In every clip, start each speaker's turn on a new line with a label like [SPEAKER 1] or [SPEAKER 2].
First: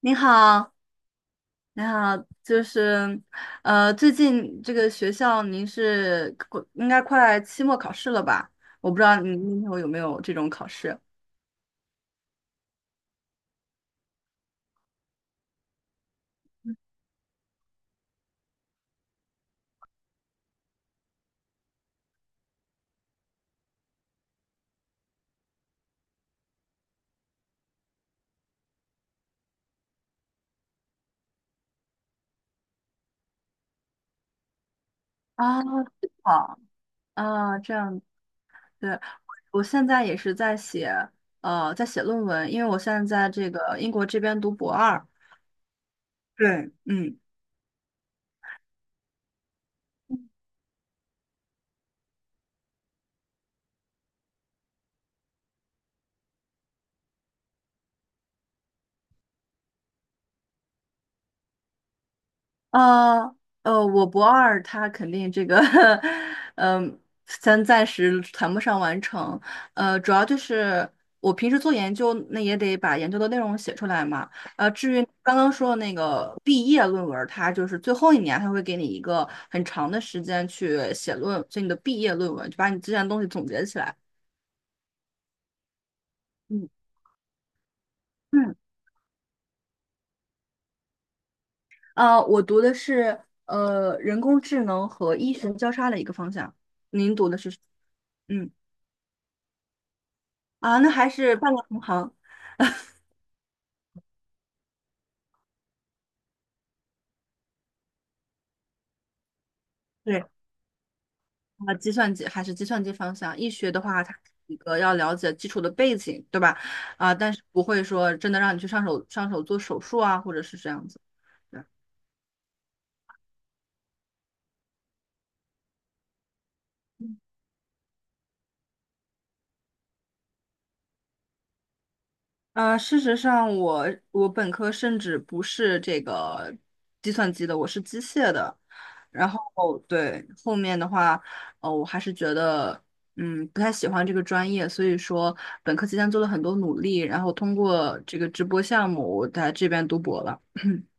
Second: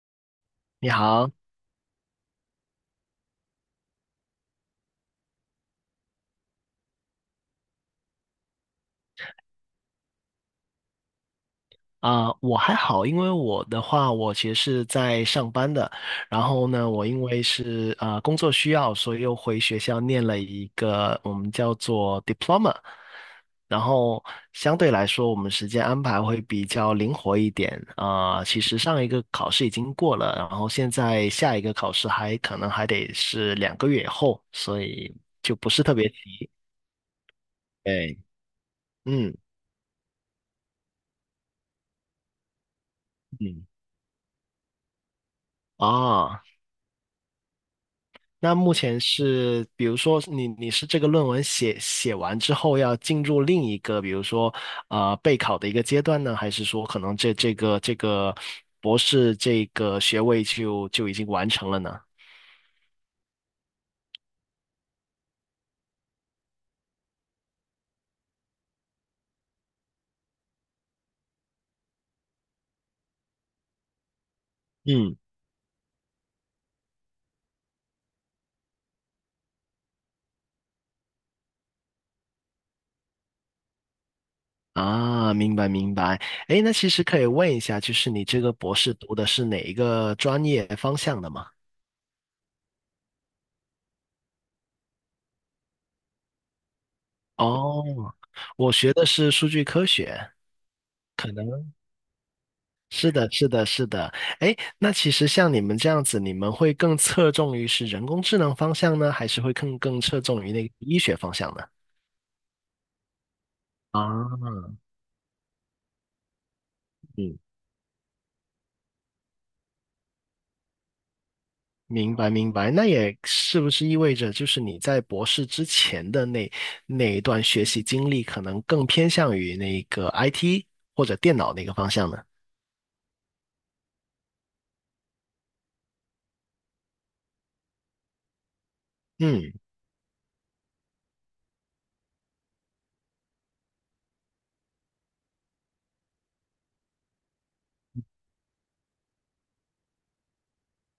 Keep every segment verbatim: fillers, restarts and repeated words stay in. [SPEAKER 1] 您好，
[SPEAKER 2] 你好。
[SPEAKER 1] 您好，就是，呃，最近这个学校您是快应该快期末考试了吧？我不知道您那头有没有这种考试
[SPEAKER 2] 啊、我还好，因为我的话，我其实是在上班的。然后呢，我因为是呃工作需要，所以又回学校念了一个我们叫做 diploma，然后相对来说，我们时间安排会比较灵活一点。啊、其实上一个考试已经过了，然后现在下一个考试还可能还得是两个月以后，所以就
[SPEAKER 1] 啊？
[SPEAKER 2] 不是特别急。
[SPEAKER 1] 好啊，这样
[SPEAKER 2] 对，
[SPEAKER 1] 对，
[SPEAKER 2] 嗯
[SPEAKER 1] 我现在也是在写，呃，在写论文，因为我现在在这
[SPEAKER 2] 嗯，
[SPEAKER 1] 个英国这边读博二。
[SPEAKER 2] 啊。
[SPEAKER 1] 对，嗯。
[SPEAKER 2] 那目前是，比如说你你是这个论文写写完之后要进入另一个，比如说呃备考的一个阶段呢，还是说可能这这个这个博士这个学位就就已经完成了呢？
[SPEAKER 1] 呃呃，我博二他肯定这个，嗯、咱暂时谈不上完成。呃，主要就是我平时做研究，那也得把研究的内容写出来嘛。呃，至于
[SPEAKER 2] 嗯，
[SPEAKER 1] 刚刚说的那个毕业论文儿，它就是最后一年，它会给你一个很长的时间去写论，所以你的毕业论文就把你之前的东西总结起来。
[SPEAKER 2] 啊，明白明白。诶，
[SPEAKER 1] 嗯
[SPEAKER 2] 那其实可以问一下，就是你这个
[SPEAKER 1] 嗯，
[SPEAKER 2] 博士读的是哪一个专业方向的吗？
[SPEAKER 1] 呃，我读的是呃人工智能和医学交叉的一个方向，您读的是？
[SPEAKER 2] 哦，
[SPEAKER 1] 嗯。
[SPEAKER 2] 我学的是数据科学。
[SPEAKER 1] 啊，那还
[SPEAKER 2] 可
[SPEAKER 1] 是半个
[SPEAKER 2] 能。
[SPEAKER 1] 同行。
[SPEAKER 2] 是的，是的，是的。哎，那其实像你们这样子，你们会更侧重于是人工智能方向呢，还是会更更侧
[SPEAKER 1] 对，
[SPEAKER 2] 重于那个医学方向呢？
[SPEAKER 1] 啊，计算机还是计算机方向。一学的话，它是一个
[SPEAKER 2] 啊，
[SPEAKER 1] 要了解基础的背景，对吧？啊，但
[SPEAKER 2] 嗯，
[SPEAKER 1] 是不会说真的让你去上手上手做手术啊，或者是这样子。对。
[SPEAKER 2] 明白明白。那也是不是意味着，就是你在博士之前的那那一段学习经历，可能更偏向于那个 I T 或者电脑那个方向呢？
[SPEAKER 1] 呃，事实上我，我本科甚至不是这个计算机的，我是机械的。然
[SPEAKER 2] 嗯。
[SPEAKER 1] 后对后面的话，呃，我还是觉得，嗯，不太喜欢这个专业，所以说本科期间做了很多努力，然后通过这个直播项目，我在这边读博了。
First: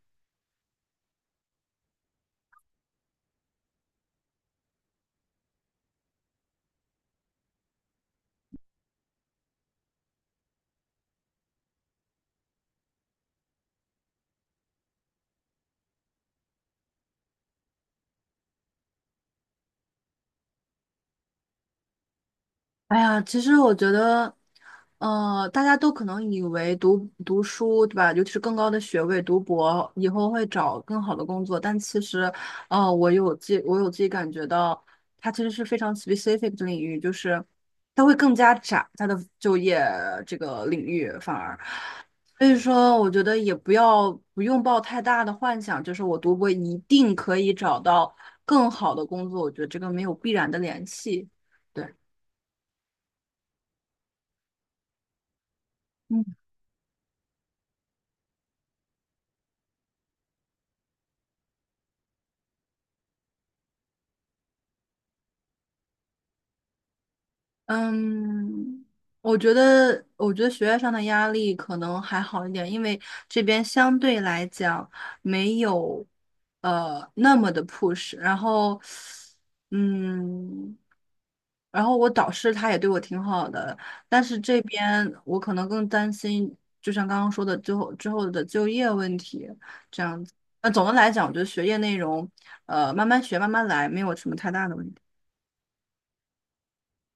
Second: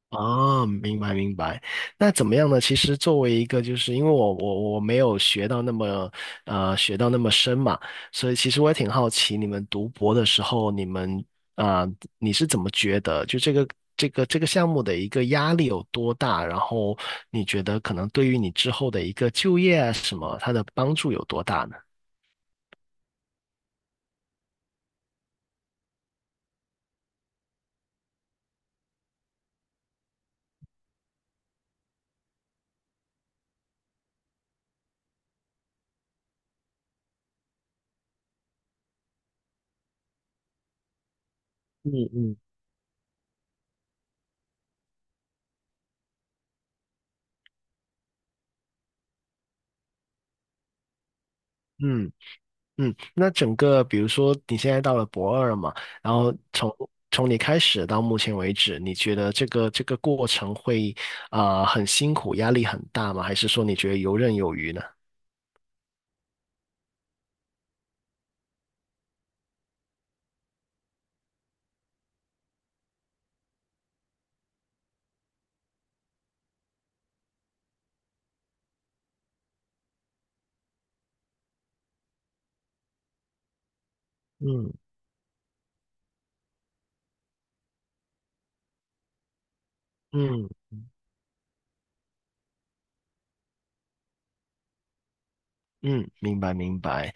[SPEAKER 2] 啊，明白明白。那怎么样呢？其实作为一个，就是因为我我我没有学到那么呃学到那么深嘛，所以其实我也挺好奇，你们读博的时候，你们啊、呃你是怎么觉得就这个这个这个项目的一个压力有多大？然后你觉得可能对于你之后的一个就业啊什么，它的帮助有多大呢？
[SPEAKER 1] 哎呀，其实我觉得，呃，大家都可能以为读读书，对吧？尤其是更高的学位，读博以后会找更好的工作，但其实，呃，我有自己我有自己感觉到，它其实是非常 specific 的领域，就是它会更加窄它的就业这个领域，反而，
[SPEAKER 2] 嗯嗯。
[SPEAKER 1] 所以说，我觉得也不要不用抱太大的幻想，就是我读博一定可以找到更好的工作，我觉得这个没有必然的联系。对。
[SPEAKER 2] 嗯嗯，那整个比如说你现在到了博二嘛，然
[SPEAKER 1] 嗯。
[SPEAKER 2] 后从从你开始到目前为止，你觉得这个这个过程会啊、呃很辛苦，压力很大吗？还是说你觉得游刃有余呢？
[SPEAKER 1] 嗯，我觉得，我觉得学业上的压力可能还好一点，因为这边相对来讲没有呃那么的 push。然后，嗯，然后我导师他也对我挺好的，但是这
[SPEAKER 2] 嗯。
[SPEAKER 1] 边我可能更担心，就像刚刚说的，最后之后的就业问题这样子。
[SPEAKER 2] 嗯
[SPEAKER 1] 那总的来讲，我觉得学业内容，呃，慢慢学，慢慢来，没有什么太大的问题。
[SPEAKER 2] 嗯，明白明白。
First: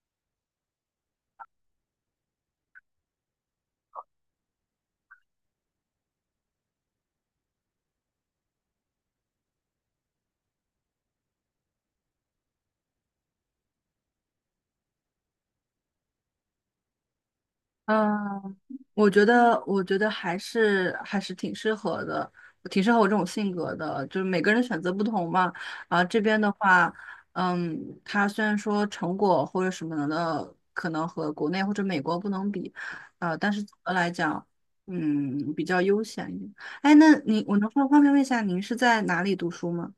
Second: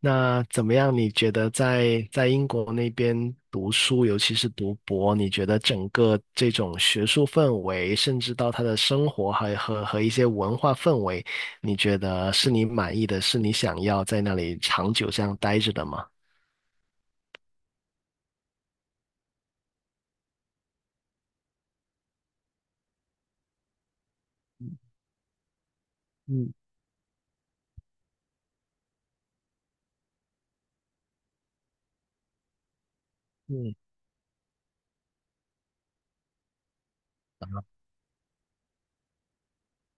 [SPEAKER 2] 那怎么样？你觉得在在英国那边读书，尤其是读博，你觉得整个这种学术氛围，甚至到他的生活还和和一些文化氛围，你觉得是你满意的，是你想要在那里长久这样待着的吗？
[SPEAKER 1] 嗯，我觉得，我觉得还是还是挺适合的，挺适合我这种性格的。就是每个人选择不同嘛。啊，这边的
[SPEAKER 2] 嗯
[SPEAKER 1] 话，嗯，它虽然说成果或者什么的，可能和国内或者美国不能比，呃，但是
[SPEAKER 2] 嗯，
[SPEAKER 1] 总的来讲，嗯，比较悠闲一点。哎，那你，我能方方便问一下，您是在哪里读书吗？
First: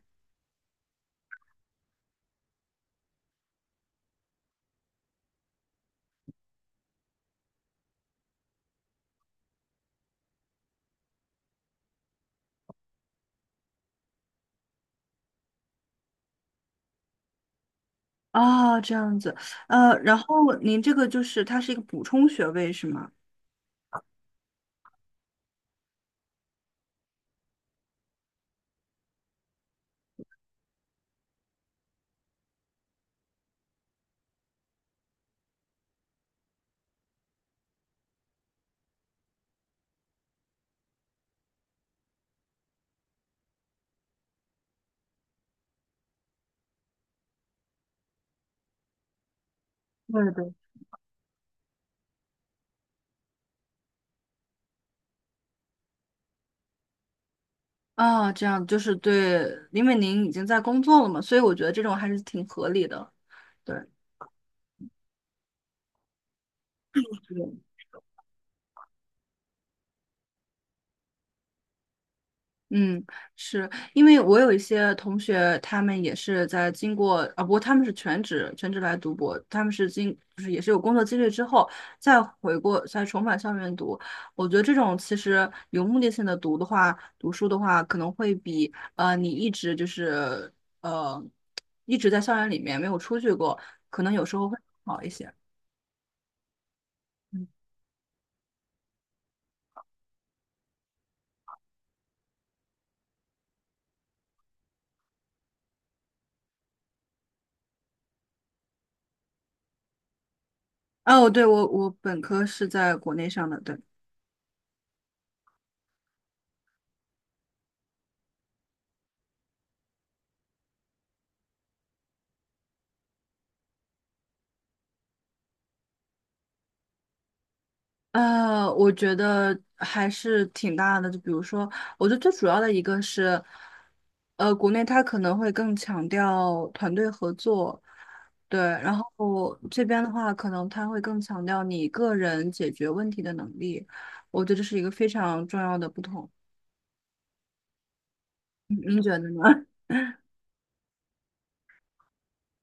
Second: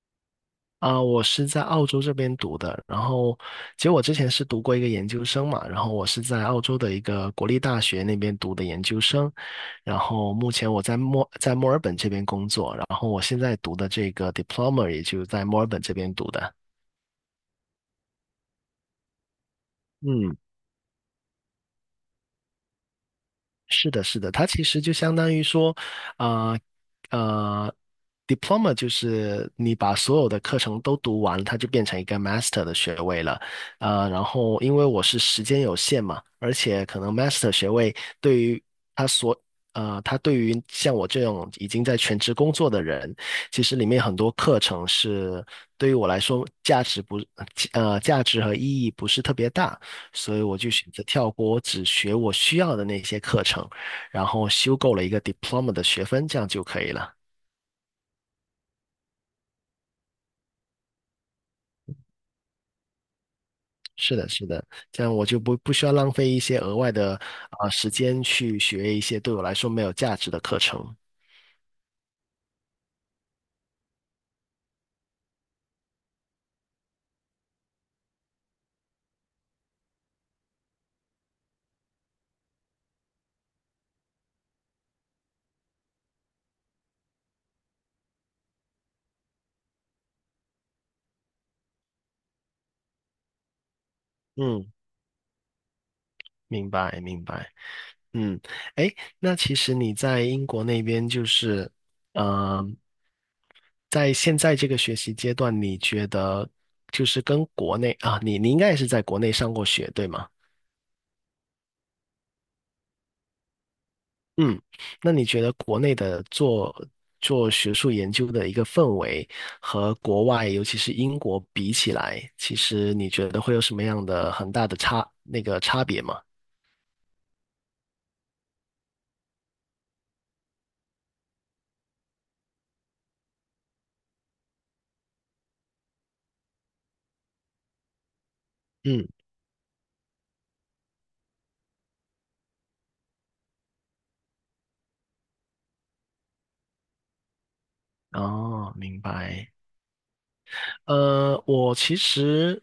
[SPEAKER 2] 啊、我是在澳洲这边读的，然后其实我之前是读过一个研究生嘛，然后我是在澳洲的一个国立大学那边读的研究生，然后目前我在墨在墨尔本这边工作，然后我现在读的这个 diploma 也就在墨尔本这边读的。
[SPEAKER 1] 哦，这样子，呃，然
[SPEAKER 2] 嗯，
[SPEAKER 1] 后您这个就是它是一个补充学位是吗？
[SPEAKER 2] 是的，是的，它其实就相当于说，呃呃，diploma 就是你把所有的课程都读完，它就变成一个 master 的学位了。呃，然后因为我是时间有限嘛，而且可能 master 学位对于他所呃，他对于像我这种已经在全职工作的人，其实里面很多课程是对于我来说价值不呃价值和意义不是特别大。
[SPEAKER 1] 对
[SPEAKER 2] 所以
[SPEAKER 1] 对
[SPEAKER 2] 我就选择跳过，我只学我需要的那些课程，然后修够了一个 diploma 的学分，这样就可以了。
[SPEAKER 1] 啊，这样就是对，因为您已经在工作了嘛，所以我觉得这种还是挺合理的。对，
[SPEAKER 2] 是的，是的，这样我就不不需要浪费一些额外的啊、呃时间去学一些对我来说没有价值的课程。
[SPEAKER 1] 嗯，是因为我有一些同学，他们也是在经过啊，不过他们是全职全职来读博，他们是经就是也是有工作经历之后再回过再重返校园读。我觉得这种其实有目的性的读的话，读书的话，可能会比呃你一直就是呃一直在校园里面没有出去过，可能有时候会
[SPEAKER 2] 嗯，
[SPEAKER 1] 好一些。
[SPEAKER 2] 明白，明白。嗯，哎，那其实你在英国那边就是，嗯、在现在这个学习阶段，你觉得就是跟国内啊，你你应该也是在国内上过学，对吗？
[SPEAKER 1] 哦，对，我我本科是在国内上的，对，
[SPEAKER 2] 嗯，那你觉得国内的做做学术研究的一个氛围和国外，尤其是英国比起来，其实你觉得会有什么样的很大的差，那个差别吗？
[SPEAKER 1] 呃，我觉得还是挺大的。就比如说，我觉得最主要的一个是，呃，国内它可能会更强调团队合作，对，然
[SPEAKER 2] 嗯，
[SPEAKER 1] 后这边的话，可能它会更强调你个人解决问题的能力。我觉得这是一个非常重要的不同。
[SPEAKER 2] 哦，
[SPEAKER 1] 您
[SPEAKER 2] 明
[SPEAKER 1] 你觉得
[SPEAKER 2] 白。
[SPEAKER 1] 呢？
[SPEAKER 2] 呃，我其实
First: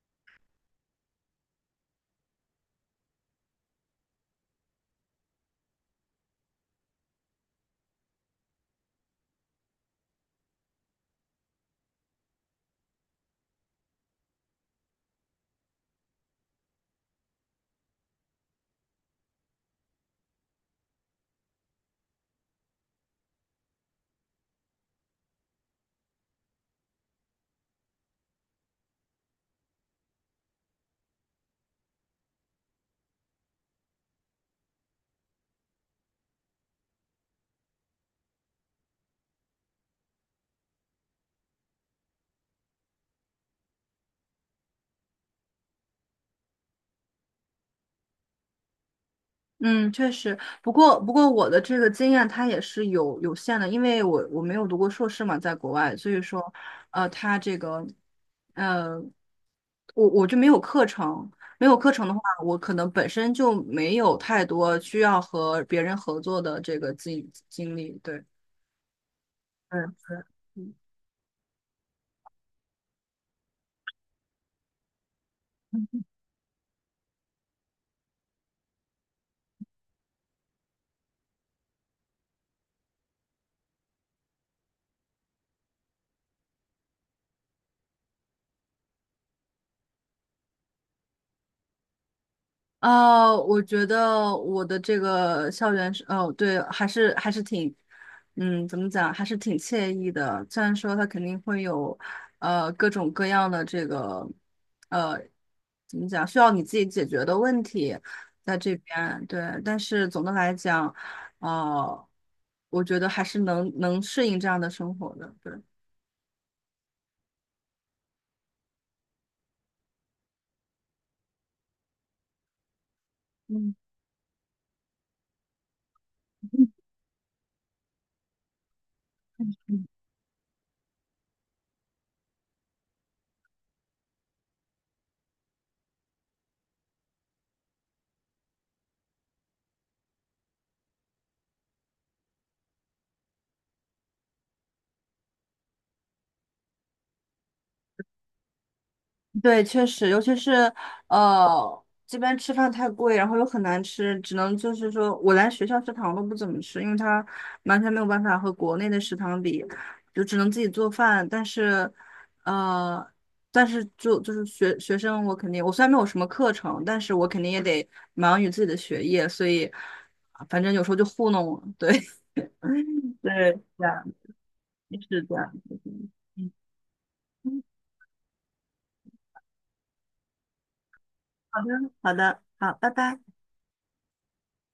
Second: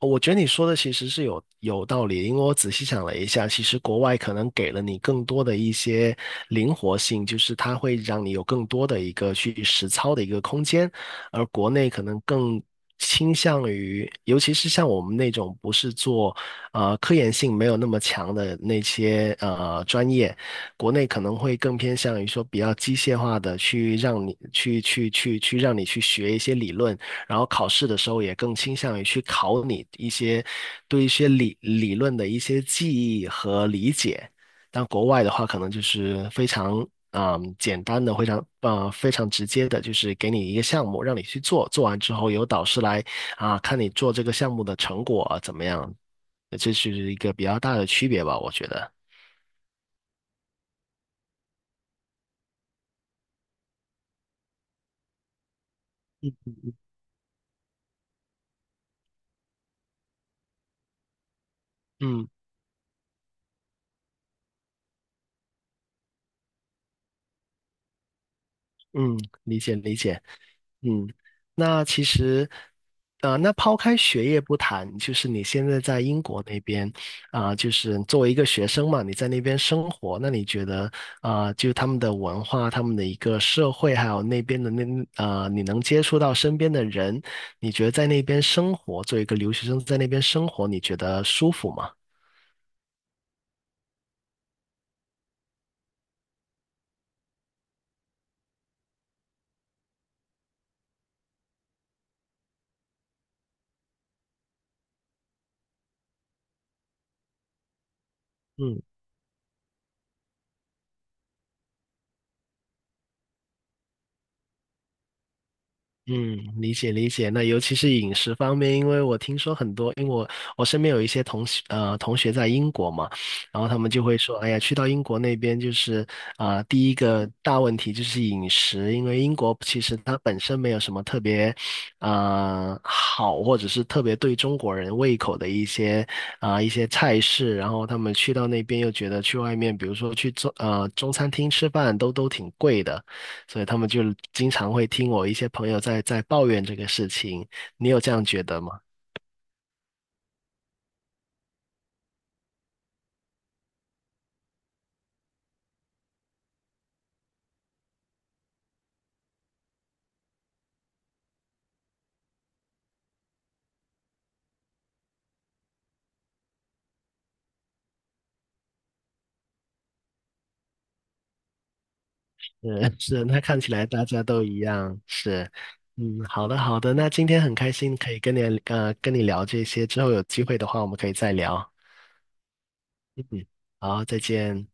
[SPEAKER 2] 我觉得你说的其实是有有道理，因为我仔细想了一下，其实国外可能给了你更多的一些灵活性，就是它会让你有更多的一个去实操的一个空间，而国内可能更倾向于，尤其是像我们那种不是做呃科研性没有那么强的那些呃专业，国内可能会更偏向于说比较机械化的去让你去去去去让你去学一些理论，然后考试的时候也更倾向于去考你一些对一些理理论的一些记忆和理解。但国外的话，可能就是非常嗯简单的，非常呃非常直接的，就是给你一个项目让你去做，做完之后由导师来啊看你做这个项目的成果啊怎么样，这是一个比较大的区别吧，我觉得。
[SPEAKER 1] 嗯，确实，不过不过我的这个经验它也是有有限的，因为我我没有读过硕士嘛，在国外，所以说，呃，它这个，呃，我我就没有课程，没有课程的话，
[SPEAKER 2] 嗯
[SPEAKER 1] 我可能本身就没有太多需要和别人合作的这个经经历，对，
[SPEAKER 2] 嗯，理解理
[SPEAKER 1] 嗯，
[SPEAKER 2] 解。
[SPEAKER 1] 嗯。
[SPEAKER 2] 嗯，那其实，呃，那抛开学业不谈，就是你现在在英国那边，啊、就是作为一个学生嘛，你在那边生活，那你觉得，啊、就他们的文化、他们的一个社会，还有那边的那，呃，你能接触到身边的人，你觉得在那边生活，作为一个留学生在那边生活，你觉得舒服吗？
[SPEAKER 1] 啊，我觉得我的这个校园是，哦，对，还是还是挺，嗯，怎么讲，还是挺惬意的。虽然说它肯定会有，呃，各种各样的这个，呃，怎么讲，需要你自己解决的问题在这
[SPEAKER 2] 嗯。
[SPEAKER 1] 边，对。但是总的来讲，呃，我觉得还是能能适应这样的生活的，对。
[SPEAKER 2] 嗯，理解理解。那尤其是饮食方面，因为我听说很多，因为我我身边有一些同学呃同学在英国嘛，然后
[SPEAKER 1] 嗯。
[SPEAKER 2] 他们就会说，哎呀，去到英国那边就是啊、第一个大问题就是饮食，因为英国其实它本身没有什么特别啊、好，或者是特别对中国人胃口的一些啊、一些菜式，然后他们去到那边又觉得去外面，比如说去中呃中餐厅吃饭都都挺贵的。所以他们就经常会听我一些朋友在在抱怨这个事情。你有这样觉得吗？
[SPEAKER 1] 对，确实，尤其是呃，这边吃饭太贵，然后又很难吃，只能就是说我连学校食堂都不怎么吃，因为它完全没有办法和国内的食堂比，就只能自己做饭。但是，呃，但是就就是学学生，我肯定我虽然没有什么课程，但是我肯定也得忙于自己的学业，所以啊反正有时候就糊弄我。对，
[SPEAKER 2] 是 是，那
[SPEAKER 1] 对，
[SPEAKER 2] 看起
[SPEAKER 1] 这
[SPEAKER 2] 来
[SPEAKER 1] 样，
[SPEAKER 2] 大家都一样。
[SPEAKER 1] 是这
[SPEAKER 2] 是，
[SPEAKER 1] 样。
[SPEAKER 2] 嗯，好
[SPEAKER 1] 嗯，
[SPEAKER 2] 的好的，那今天很开心可以跟你呃跟你聊这些，之后有机会的话我们可以再
[SPEAKER 1] 好的，
[SPEAKER 2] 聊。
[SPEAKER 1] 好的，好，拜拜。
[SPEAKER 2] 嗯，好，再见。